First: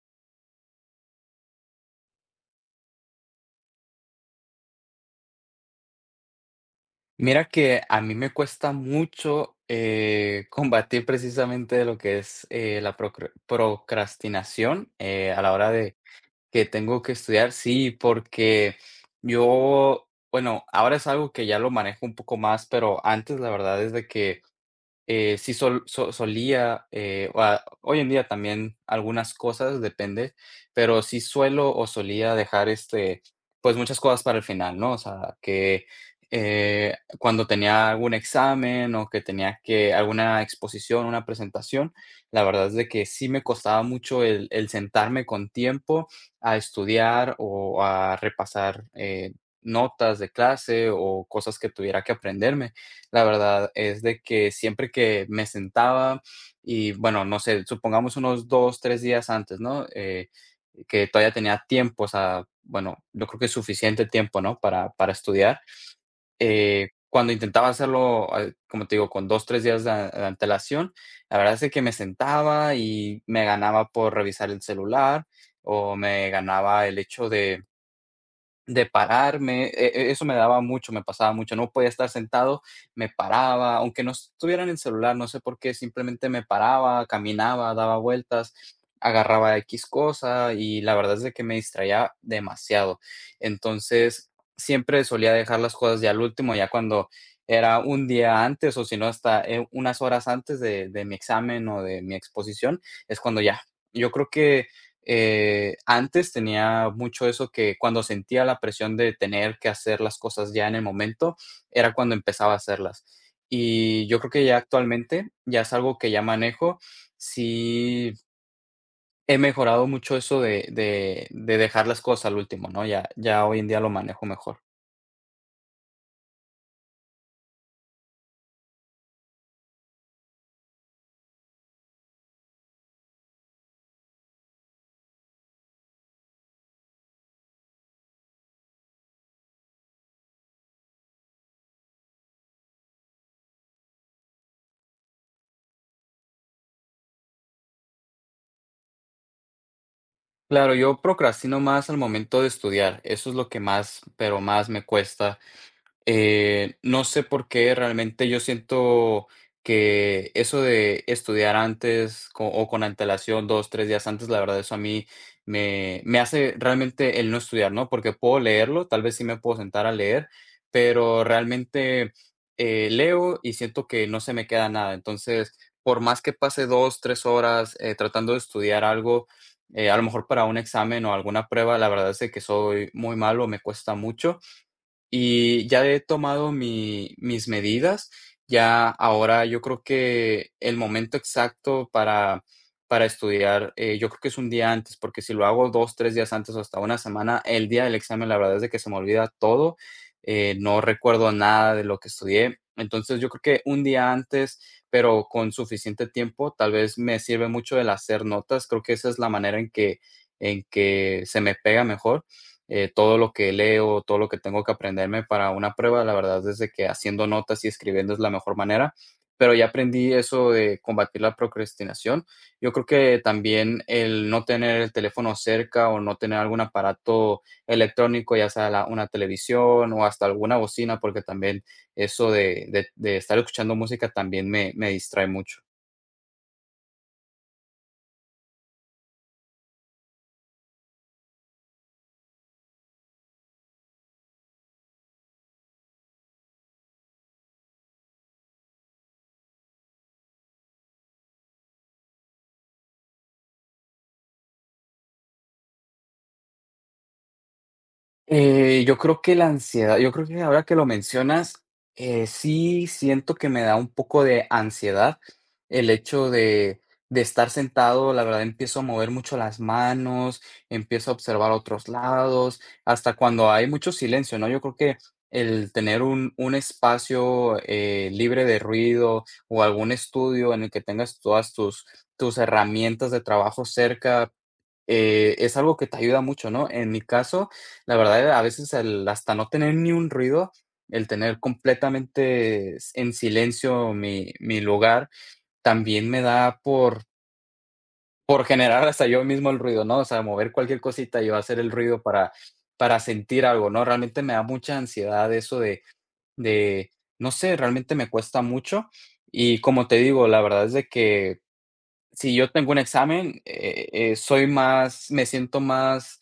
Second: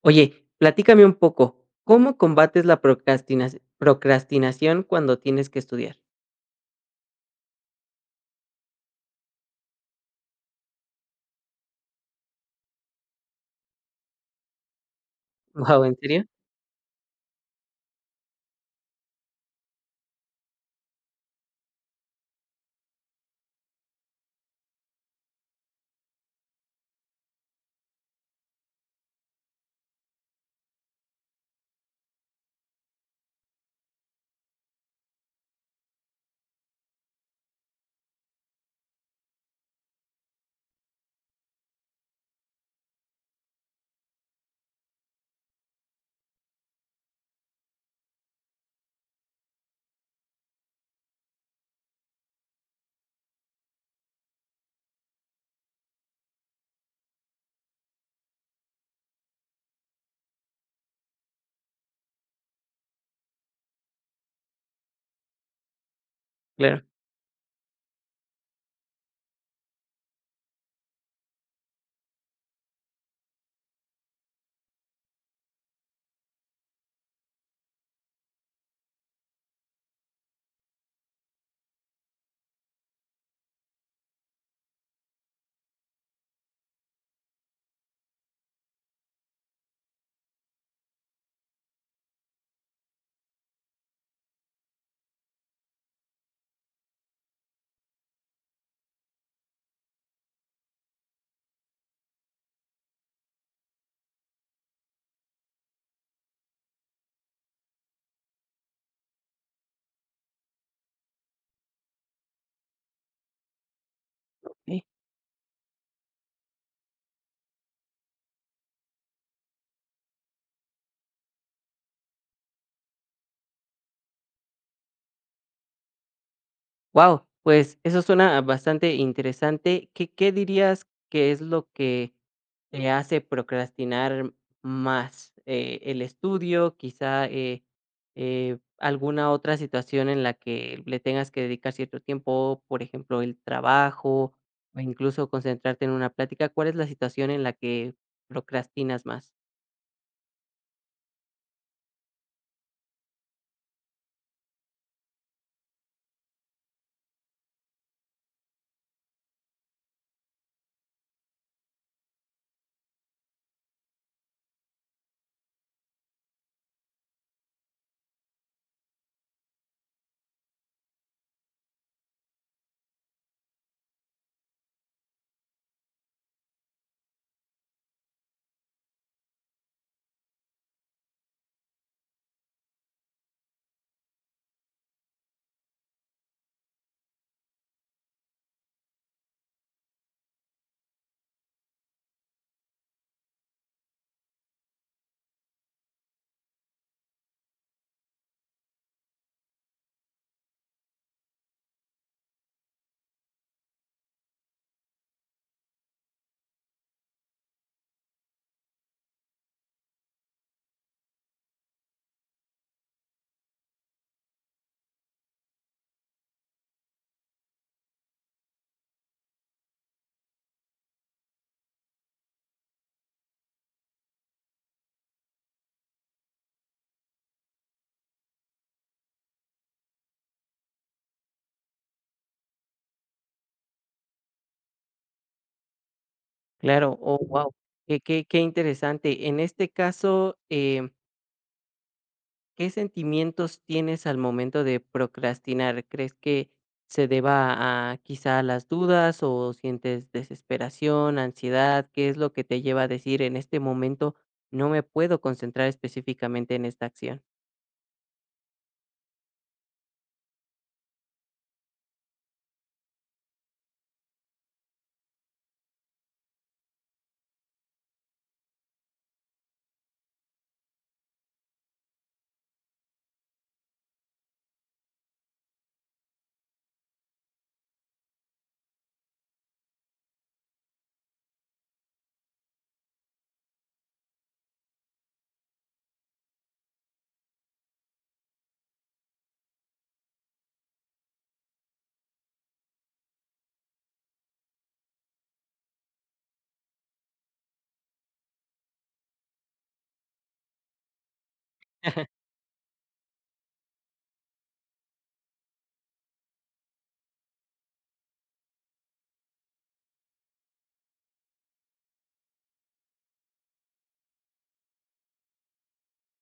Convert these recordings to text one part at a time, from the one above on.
Oye, platícame un poco, ¿cómo combates la procrastinación cuando tienes que estudiar? Mira que a mí me cuesta mucho, combatir precisamente lo que es, la procrastinación, a la hora Wow, ¿en de serio? que tengo que estudiar. Sí, porque yo, bueno, ahora es algo que ya lo manejo un poco más, pero antes la verdad es de que sí solía, o a hoy en día también algunas cosas, depende, pero sí suelo o solía dejar, este, pues, muchas cosas para el final, ¿no? O sea, que, cuando tenía algún examen o que tenía que alguna exposición, una presentación, la verdad es de que sí me costaba mucho el sentarme con tiempo a estudiar o a repasar, notas de clase o cosas que tuviera que aprenderme. La verdad es de que siempre que me sentaba y, bueno, no sé, supongamos unos 2 3 días antes, ¿no? Que todavía tenía tiempo, o sea, bueno, yo creo que suficiente tiempo, ¿no? Para estudiar. Claro. Cuando intentaba hacerlo, al como te digo, con 2 3 días de antelación, la verdad es de que me sentaba y me ganaba por revisar el celular, o me ganaba el hecho de pararme, eso me daba mucho, me pasaba mucho, no podía estar sentado, me paraba, aunque no estuviera en el celular, no sé por qué, simplemente me paraba, caminaba, daba vueltas, agarraba X cosa y la verdad es de que me distraía demasiado. Entonces, siempre solía dejar las cosas ya al último, ya cuando era un día antes o si no hasta, unas horas antes de mi examen o de mi exposición, es cuando ya. Yo creo que antes tenía mucho eso que cuando sentía la presión de tener que hacer las cosas ya en el momento, era cuando empezaba a hacerlas. Y yo creo que ya actualmente, ya es algo que ya manejo. Sí, he mejorado mucho eso de dejar las cosas al último, ¿no? Ya hoy en día lo manejo mejor. Wow, pues eso suena bastante interesante. ¿Qué dirías que es lo que te hace procrastinar más? ¿El estudio, quizá, alguna otra situación en la que le tengas que dedicar cierto tiempo, por ejemplo, el trabajo o incluso concentrarte en una plática? ¿Cuál es la situación en la que procrastinas más? Claro, yo procrastino más al momento de estudiar. Eso es lo que más, pero más me cuesta. No sé por qué realmente yo siento que eso de estudiar antes o con antelación, dos, tres días antes, la verdad, eso a mí me hace realmente el no estudiar, ¿no? Porque puedo leerlo, tal vez sí me puedo sentar a leer, pero realmente leo y siento que no se me queda nada. Entonces, por más que pase dos, tres horas tratando de estudiar algo, a lo mejor para un examen o alguna prueba, la verdad es de que soy muy malo, me cuesta mucho y ya he tomado mis medidas. Ya ahora yo creo que el momento exacto para estudiar, yo creo que es un día antes, porque si lo hago dos, tres días antes o hasta una semana, el día del examen, la verdad es de que se me olvida todo, no recuerdo nada de lo que estudié. Entonces yo creo que un día antes, pero con suficiente tiempo, tal vez me sirve mucho el hacer notas. Creo que esa es la manera en que se me pega mejor todo lo que leo, todo lo que tengo que aprenderme para una prueba, la verdad es de que haciendo notas y escribiendo es la mejor manera, pero ya aprendí eso de combatir la procrastinación. Yo creo que también el no tener el teléfono cerca o no tener algún aparato electrónico, ya sea una televisión o hasta alguna bocina, porque también eso de estar escuchando música también me distrae mucho. Claro, oh, wow, qué interesante. En este caso, ¿qué sentimientos tienes al momento de procrastinar? ¿Crees que se deba a quizá a las dudas o sientes desesperación, ansiedad? ¿Qué es lo que te lleva a decir en este momento no me puedo concentrar específicamente en esta acción? Yo creo que la ansiedad yo creo que ahora que lo mencionas, sí siento que me da un poco de ansiedad el hecho de estar sentado, la verdad empiezo a mover mucho las manos, empiezo a observar otros lados, hasta cuando hay mucho silencio, ¿no? Yo creo que el tener un espacio, libre de ruido o algún estudio en el que tengas todas tus herramientas de trabajo cerca, es algo que te ayuda mucho, ¿no? En mi caso, la verdad, a veces el hasta no tener ni un ruido, el tener completamente s en silencio mi lugar, también me da por generar hasta yo mismo el ruido, ¿no? O sea, mover cualquier cosita y yo hacer el ruido para sentir algo, ¿no? Realmente me da mucha ansiedad eso de, no sé, realmente me cuesta mucho. Y como te digo, la verdad es de que si yo tengo un examen, soy más me siento más,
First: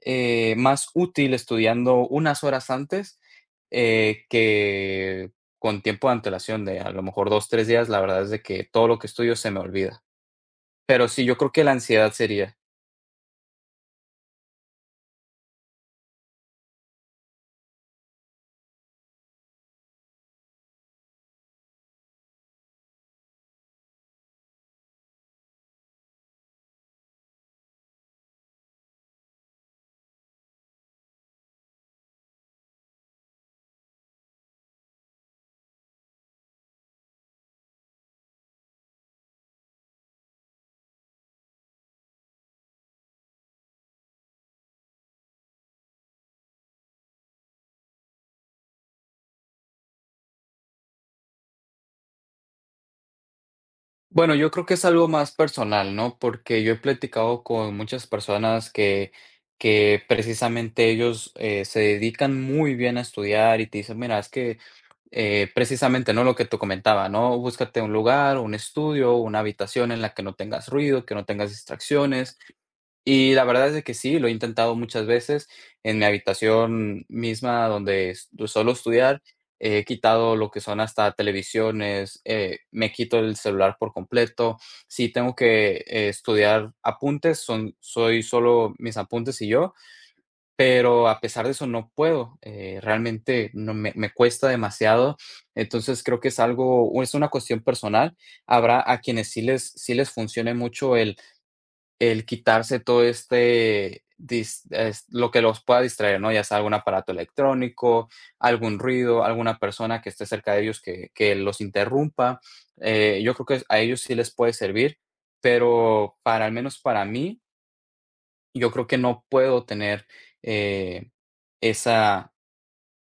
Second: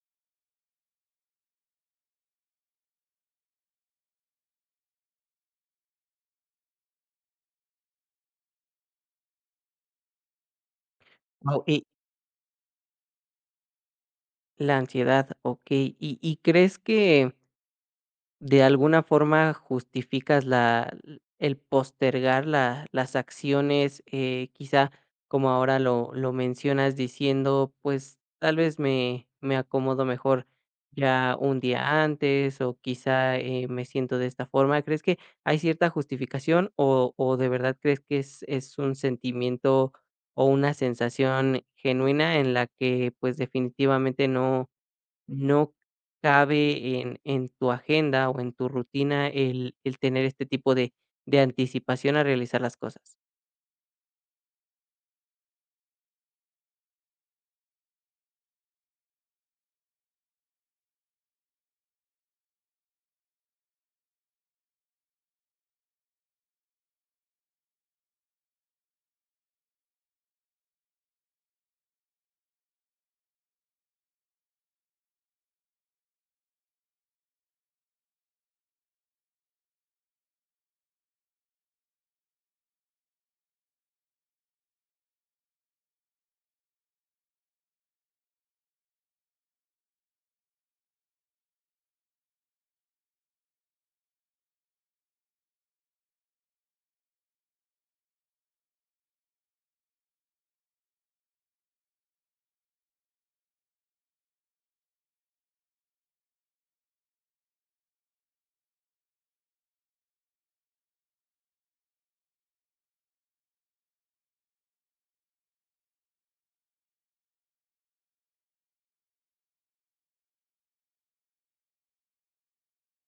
más útil estudiando unas horas antes, que con tiempo de antelación de a lo mejor 2 3 días, la verdad es de que todo lo que estudio se me olvida. Pero sí, yo creo Wao. que la Y ansiedad sería la ansiedad, ok. Y crees que ¿de alguna forma justificas la el postergar la las acciones, quizá, como ahora lo mencionas, diciendo, pues, tal vez me acomodo mejor ya un día antes, o quizá, me siento de esta forma? ¿Crees que hay cierta justificación, o de verdad crees que es un sentimiento o una sensación genuina en la que, pues, definitivamente no no cabe en tu agenda o en tu rutina el tener este tipo de anticipación a realizar las cosas? bueno, yo creo que es algo más personal, ¿no? Porque yo he platicado con muchas personas que precisamente ellos, se dedican muy bien a estudiar y te dicen: "Mira, es que precisamente, ¿no? Lo que te comentaba, ¿no? Búscate un lugar, un estudio, una habitación en la que no tengas ruido, que no tengas distracciones. Y la verdad es de que sí, lo he intentado muchas veces en mi habitación misma donde suelo estudiar. He quitado lo que son hasta televisiones, me quito el celular por completo. Si tengo que estudiar apuntes, soy solo mis apuntes y yo. Pero a pesar de eso no puedo, realmente no me cuesta demasiado. Entonces, creo que es una cuestión personal. Habrá a quienes sí les funcione mucho el quitarse todo este dis es lo que los pueda distraer, ¿no? Ya sea algún aparato electrónico, algún ruido, alguna persona que esté cerca de ellos que los interrumpa. Yo creo que a ellos sí les puede servir, pero para al menos para mí, yo creo que no puedo tener, eh, esa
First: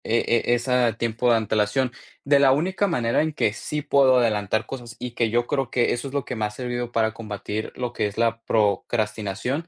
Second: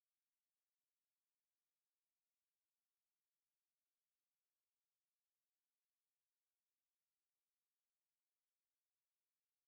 e esa tiempo de antelación. De la única manera en que sí puedo adelantar cosas, y que yo creo que eso es lo que me ha servido para combatir lo que es la procrastinación,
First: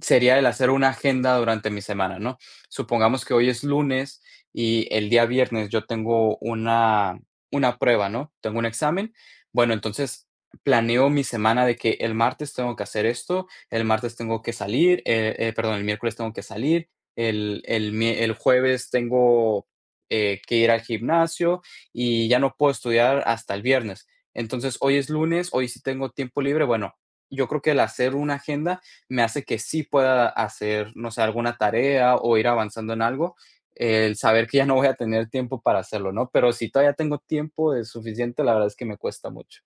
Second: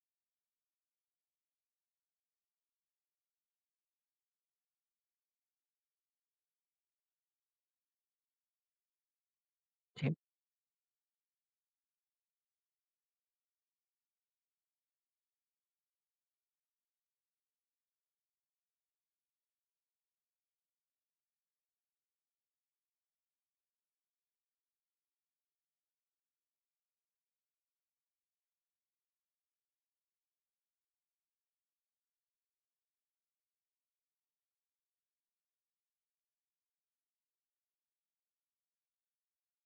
sería el hacer una agenda durante mi semana, ¿no? Supongamos que hoy es lunes y el día viernes yo tengo una prueba, ¿no? Tengo un examen. Bueno, Sí. entonces planeo mi semana de que el martes tengo que hacer esto, el martes tengo que salir, perdón, el miércoles tengo que salir, el jueves tengo que ir al gimnasio y ya no puedo estudiar hasta el viernes. Entonces, hoy es lunes, hoy sí tengo tiempo libre. Bueno, yo creo que el hacer una agenda me hace que sí pueda hacer, no sé, alguna tarea o ir avanzando en algo, el saber que ya no voy a tener tiempo para hacerlo, ¿no? Pero si todavía tengo tiempo es suficiente, la verdad es que me cuesta mucho.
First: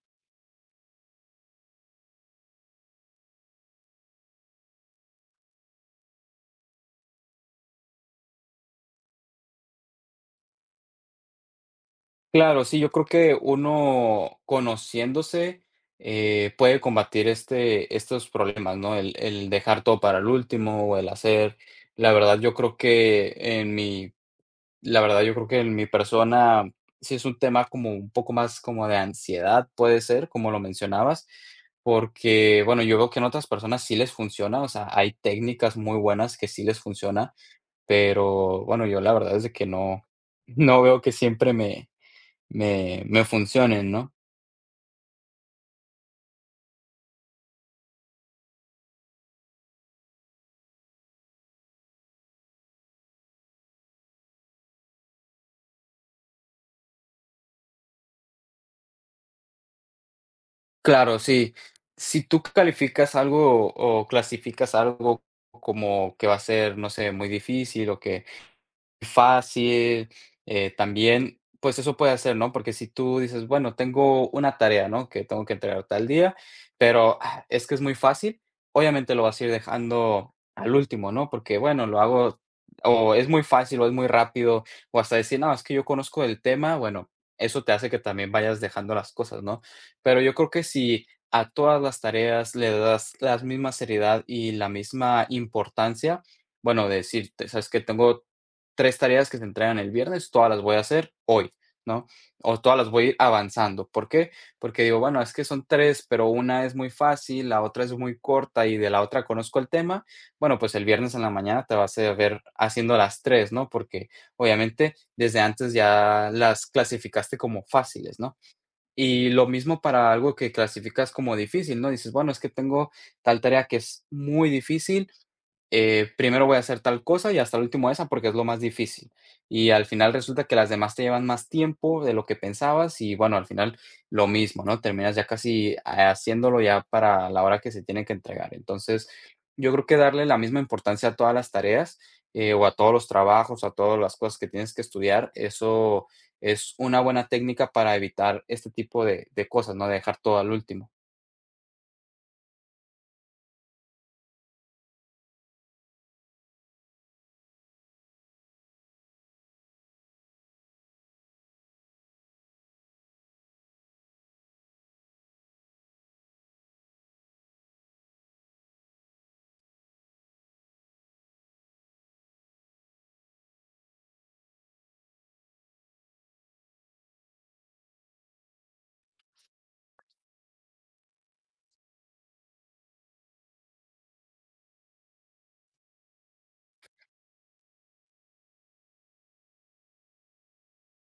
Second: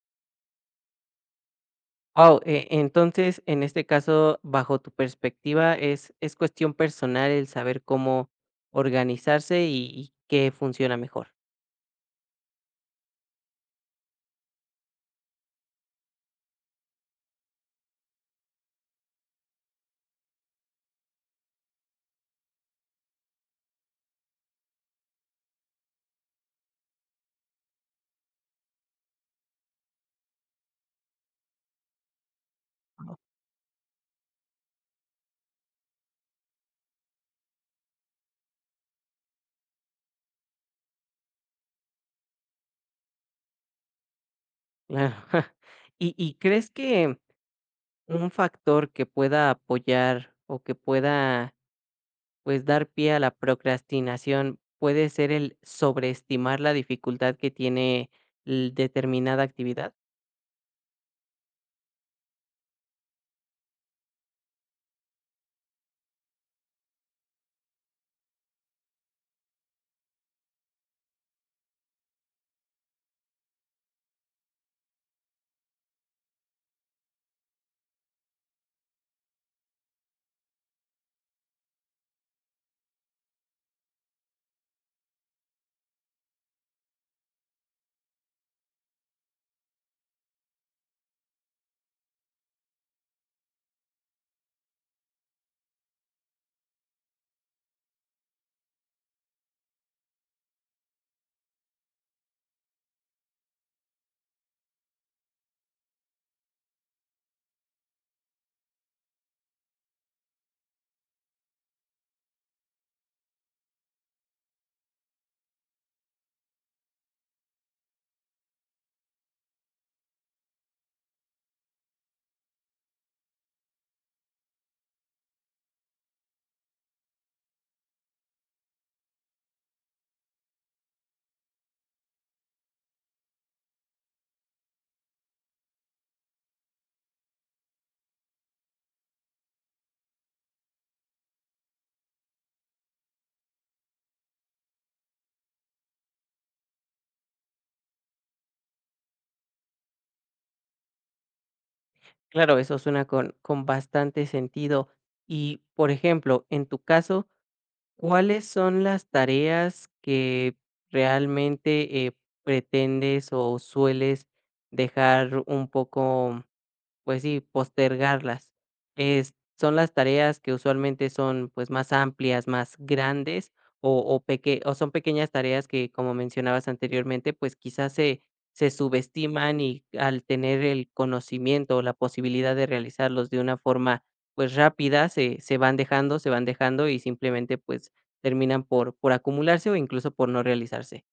Wow, entonces en este caso, bajo tu perspectiva, es cuestión personal el saber cómo organizarse y qué funciona mejor. Claro, sí, yo creo que uno conociéndose puede combatir estos problemas, ¿no? El dejar todo para el último o el hacer. La verdad, yo creo que en mi La verdad, yo creo que en mi persona sí es un tema como un poco más como de ansiedad, puede ser, como lo mencionabas, porque, bueno, yo veo que en otras personas sí les funciona, o sea, hay técnicas muy buenas que sí les funciona, pero bueno, yo la verdad es de que no, no veo que siempre me funcionen, ¿no? Claro. ¿Y, y crees que un factor que pueda apoyar o que pueda pues dar pie a la procrastinación puede ser el sobreestimar la dificultad que tiene determinada actividad? Claro, sí. Si tú calificas algo o clasificas algo como que va a ser, no sé, muy difícil o que fácil, también, pues eso puede hacer, ¿no? Porque si tú dices, bueno, tengo una tarea, ¿no? Que tengo que entregar tal día, pero ah, es que es muy fácil, obviamente lo vas a ir dejando al último, ¿no? Porque, bueno, lo hago o es muy fácil o es muy rápido o hasta decir, no, es que yo conozco el tema, bueno, eso te hace que también vayas dejando las cosas, ¿no? Pero yo creo que si a todas las tareas le das la misma seriedad y la misma importancia, bueno, decir, sabes que tengo 3 tareas que se entregan el viernes, todas las voy a hacer hoy, ¿no? O todas las voy a ir avanzando, ¿por qué? Porque digo, bueno, es que son 3 pero una es muy fácil, la otra es muy corta y de la otra conozco el tema. Bueno, pues el viernes en la mañana te vas a ver haciendo las tres, ¿no? Porque obviamente desde antes ya las clasificaste como fáciles, ¿no? Y lo mismo para algo que clasificas como difícil, ¿no? Dices, bueno, es que tengo tal tarea que es muy difícil, primero voy a hacer tal cosa y hasta el último esa porque es lo más difícil. Y al final resulta que las demás te llevan más tiempo de lo que pensabas y bueno, al final lo mismo, ¿no? Terminas ya casi haciéndolo ya para la hora que se tiene que entregar. Entonces, yo creo que darle la misma importancia a todas las tareas o a todos los trabajos, a todas las cosas que tienes que estudiar, eso es una buena técnica para evitar este tipo de cosas, no dejar todo al último. Claro, eso suena con bastante sentido. Y, por ejemplo, en tu caso, ¿cuáles son las tareas que realmente pretendes o sueles dejar un poco pues sí, postergarlas? Es son las tareas que usualmente son, pues, más amplias, más grandes, o son pequeñas tareas que, como mencionabas anteriormente, pues, quizás se subestiman y al tener el conocimiento o la posibilidad de realizarlos de una forma, pues, rápida, se van dejando, se van dejando y simplemente, pues, terminan por acumularse o incluso por no realizarse.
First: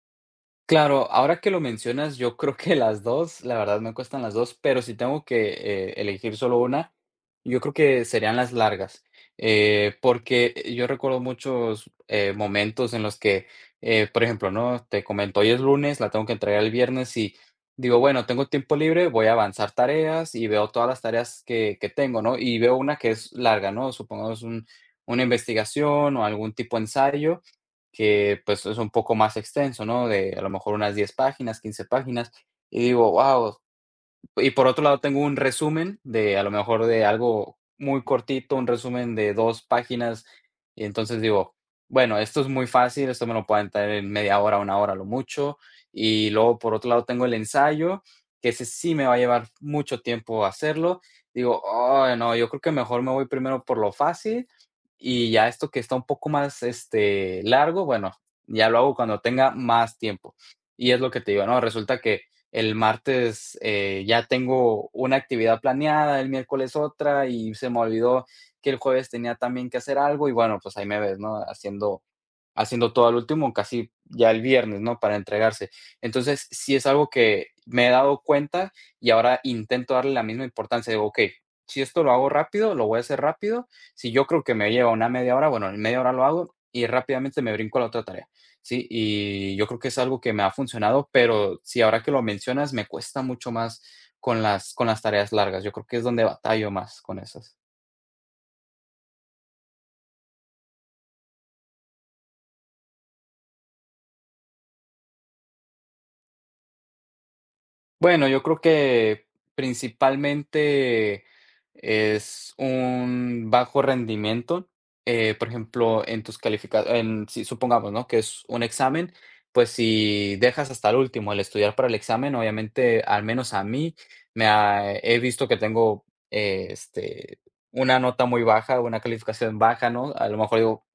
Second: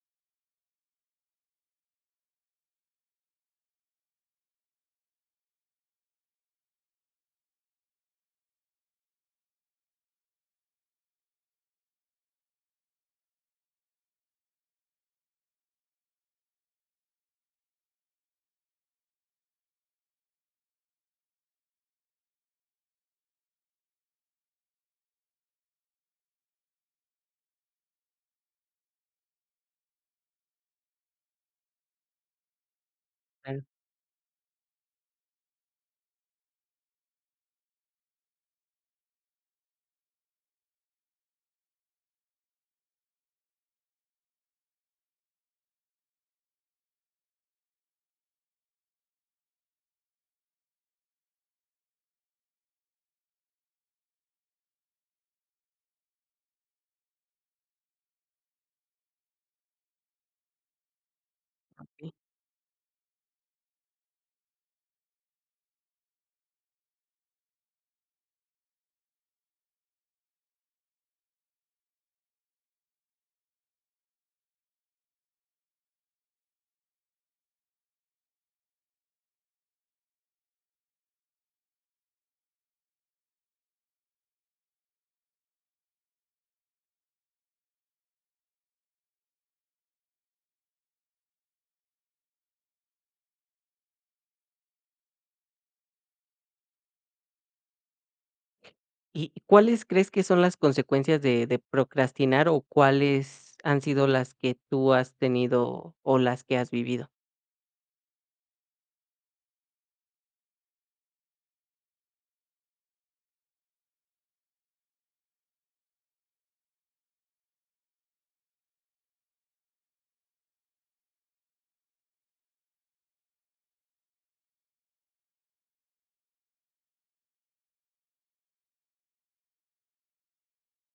Claro, ahora que lo mencionas, yo creo que las 2, la verdad me cuestan las 2, pero si tengo que, elegir solo una, yo creo que serían las largas, porque, yo recuerdo muchos, momentos en los que, por ejemplo, ¿no? Te comento, hoy es lunes, la tengo que entregar el viernes y digo: "Bueno, tengo tiempo libre, voy a avanzar tareas", y veo todas las tareas que tengo, ¿no? Y veo una que es larga, ¿no? Supongamos un una investigación o algún tipo de ensayo, que, pues, es un poco más extenso, ¿no? De a lo mejor unas 10 páginas, 15 páginas, y digo: wow. Y por otro lado, tengo un resumen de, a lo mejor, de algo muy cortito, un resumen de 2 páginas, y entonces digo: "Bueno, esto es muy fácil, esto me lo pueden aventar en media hora, una hora a lo mucho". Y luego, por otro lado, tengo el ensayo, que ese sí me va a llevar mucho tiempo hacerlo. Digo: "Ay, no, yo creo que mejor me voy primero por lo fácil, y ya esto que está un poco más, largo, bueno, ya lo hago cuando tenga más tiempo". Y es lo que te digo, ¿no? Resulta que el martes ya tengo una actividad planeada, el miércoles otra y se me olvidó que el jueves tenía también que hacer algo y bueno, pues ahí me ves, ¿no? Haciendo todo al último, casi ya el viernes, ¿no? Para entregarse. Entonces, sí es algo que me he dado cuenta y ahora intento darle la misma importancia. Digo, okey, si esto lo hago rápido, lo voy a hacer rápido. Si yo creo que me lleva una media hora, bueno, en media hora lo hago y rápidamente me brinco a la otra tarea, ¿sí? Y yo creo que es algo que me ha funcionado, pero sí, ahora que lo mencionas, me cuesta mucho más con las tareas largas. Yo creo que es donde batallo más con esas. ¿Y cuáles crees que son las consecuencias de procrastinar o cuáles han sido las que tú has tenido o las que has vivido? Bueno, yo creo que principalmente es un bajo rendimiento. Por ejemplo, en tus califica si supongamos, ¿no?, que es un examen, pues si dejas hasta el último el estudiar para el examen, obviamente, al menos a mí, me ha he visto que tengo, una nota muy baja, una calificación baja, ¿no? A lo mejor digo,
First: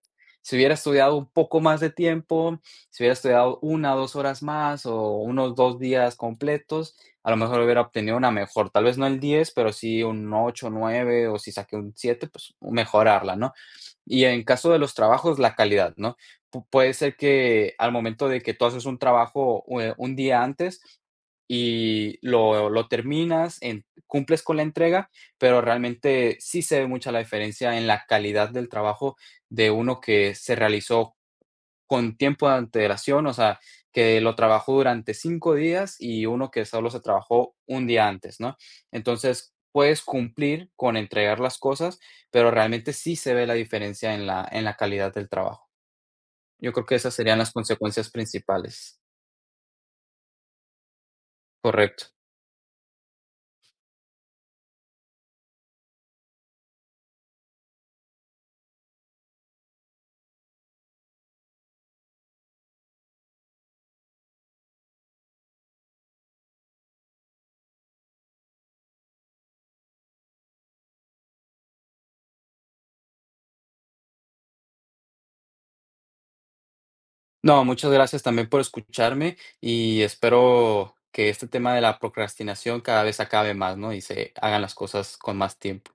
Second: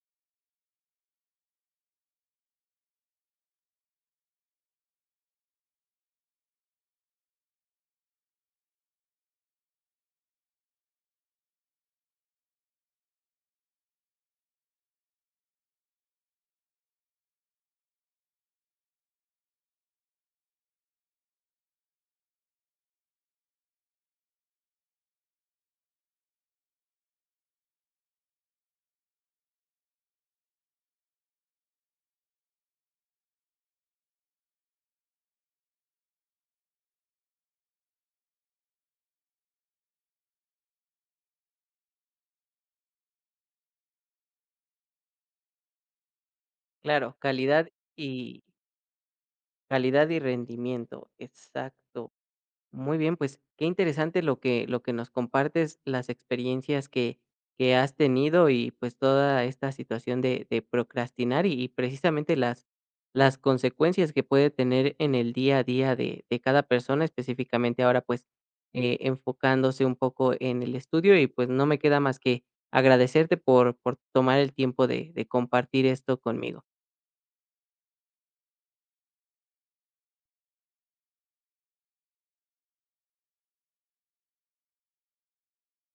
si hubiera estudiado un poco más de tiempo, si hubiera estudiado una, o 2 horas más o unos 2 días completos, a lo mejor hubiera obtenido una mejor, tal vez no el 10 pero sí un 8 9 o si saqué un 7 pues mejorarla, ¿no? Y en caso de los trabajos, la calidad, ¿no? Puede ser que al momento de que tú haces un trabajo un día antes y lo terminas, cumples con la entrega, pero realmente sí se ve mucha la diferencia en la calidad del trabajo de uno que se realizó con tiempo de antelación, o sea, que lo trabajó durante 5 días y uno que solo se trabajó un día antes, ¿no? Entonces, puedes cumplir con entregar las cosas, pero realmente sí se ve la diferencia en la calidad del trabajo. Yo creo que esas Claro, serían las calidad consecuencias y principales. calidad y rendimiento, Correcto. exacto. Muy bien, pues qué interesante lo que nos compartes, las experiencias que has tenido y pues toda esta situación de procrastinar y precisamente las consecuencias que puede tener en el día a día de cada persona, específicamente ahora pues enfocándose un poco en el estudio y pues no me queda más que agradecerte por tomar el tiempo de compartir esto conmigo. No, muchas gracias también por escucharme y espero que este tema de la procrastinación cada vez acabe más, ¿no? Y se hagan las cosas con más tiempo.